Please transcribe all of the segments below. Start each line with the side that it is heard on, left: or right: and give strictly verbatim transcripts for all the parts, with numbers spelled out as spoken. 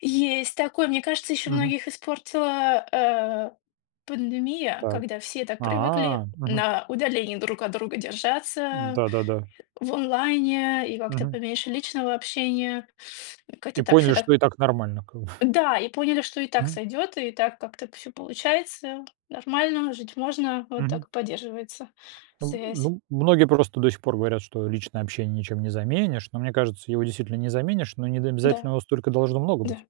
left: Есть такое, мне кажется, ещё
right: Мгм.
left: многих испортила, э, пандемия,
right: Так.
left: когда все так привыкли
right: А. Мгм.
left: на удалении друг от друга
right: М,
left: держаться,
right: да-да-да.
left: в онлайне и как-то
right: Мгм.
left: поменьше личного общения. Как-то
right: И
left: так, всё
right: поняли,
left: так
right: что и так нормально, как бы.
left: Да, и поняли, что и так
right: Мгм.
left: сойдёт, и так как-то всё получается, нормально, жить можно, вот
right: Мгм.
left: так и поддерживается
right: Ну
left: связь.
right: ну, многие просто до сих пор говорят, что личное общение ничем не заменишь, но мне кажется, его действительно не заменишь, но не д
left: Да.
right: обязательно его столько должно много
left: Да.
right: быть.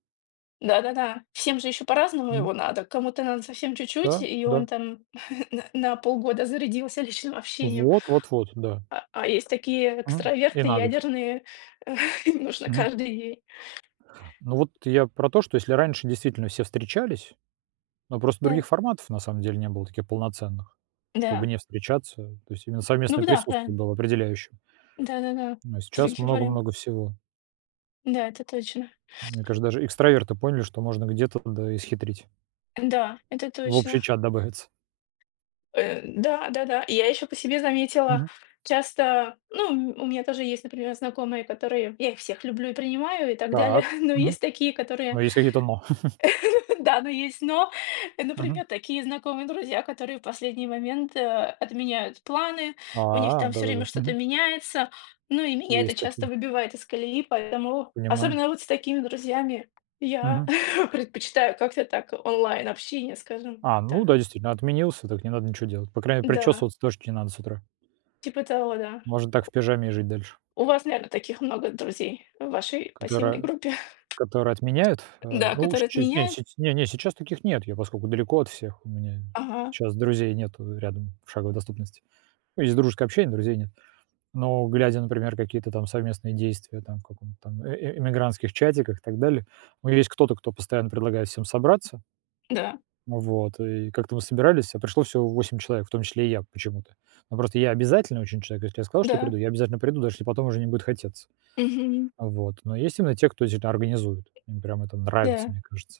left: Да-да-да. Всем же ещё по-разному
right: М.
left: его надо, кому то надо совсем чуть-чуть,
right: Да,
left: и
right: да.
left: он там н на полгода зарядился личным общением
right: Вот, вот, вот. Да.
left: а, а есть такие
right: Мгм. И
left: экстраверты
right: на год.
left: ядерные, им нужно
right: Мгм.
left: каждый день.
right: Ну вот, я про то, что если раньше, действительно, все встречались, но просто
left: Да.
right: других форматов, на самом деле, не было таких полноценных, чтобы
left: Да.
right: не встречаться, то есть именно
left: Ну
right: совместное
left: б да,
right: присутствие
left: правильно.
right: было определяюще.
left: Да-да-да,
right: Ну а сейчас
left: другим вариан
right: много-много всего.
left: Да, это точно.
right: Мне каже, даже экстраверты поняли, что можно где-то, да и схитрить.
left: Да, это
right: В
left: точно.
right: общий чат добавиться.
left: Э, да. Да-да, я ещё по себе заметила
right: Мгм.
left: часто, ну, м у меня тоже есть, например, знакомые, которые я их всех люблю и принимаю и так далее,
right: Так.
left: но
right: Мгм.
left: есть такие, которые
right: Но есть какие-то "но".
left: да, но есть "но",
right: Мгм.
left: например, такие знакомые друзья, которые в последний момент, э, отменяют планы, у них
right: А,
left: там всё время
right: да-да-да.
left: что-то
right: Мгм.
left: меняется, ну и меня это
right: Есть
left: часто
right: такие.
left: выбивает из колеи, поэтому
right: Понимаю.
left: особенно вот с такими друзьями, я
right: Мгм.
left: предпочитаю как-то так онлайн общение, скажем
right: А, ну
left: так.
right: да, действительно, отменился, так не надо ничё делать. По крайней,
left: Да.
right: причёсываться точно не надо с утра.
left: Типа того, да.
right: Можно так в пижаме и жить дальше.
left: У вас, наверно, таких много друзей в вашей пассивной
right: Которая
left: группе.
right: которая отменяет. А,
left: Да,
right: ну,
left: которые
right: сче не с
left: отменяют?
right: не, не, сейчас таких нет, я поскольку далеко от всех, у меня
left: Ага.
right: щас друзей нету рядом, в шаговой доступности. Ну, есть дружеское общение, друзей нет. Но глядя, например, какие-то там совместные действия, там, в каком-то там, э э эмигрантских чатиках и так далее, у меня есть кто-то, кто постоянно предлагает всем собраться.
left: Да.
right: Вот. И как-то мы собирались, а пришло всего восемь человек, в том числе и я почему-то. Ну, просто я обязательный очень человек, если я сказал, что приду,
left: Да.
right: я обязательно приду, даже если потом уже не будет хотеться.
left: Мгм.
right: Вот. Но есть именно те, кто всё это организует, им прям это нравится,
left: Да.
right: мне кажется.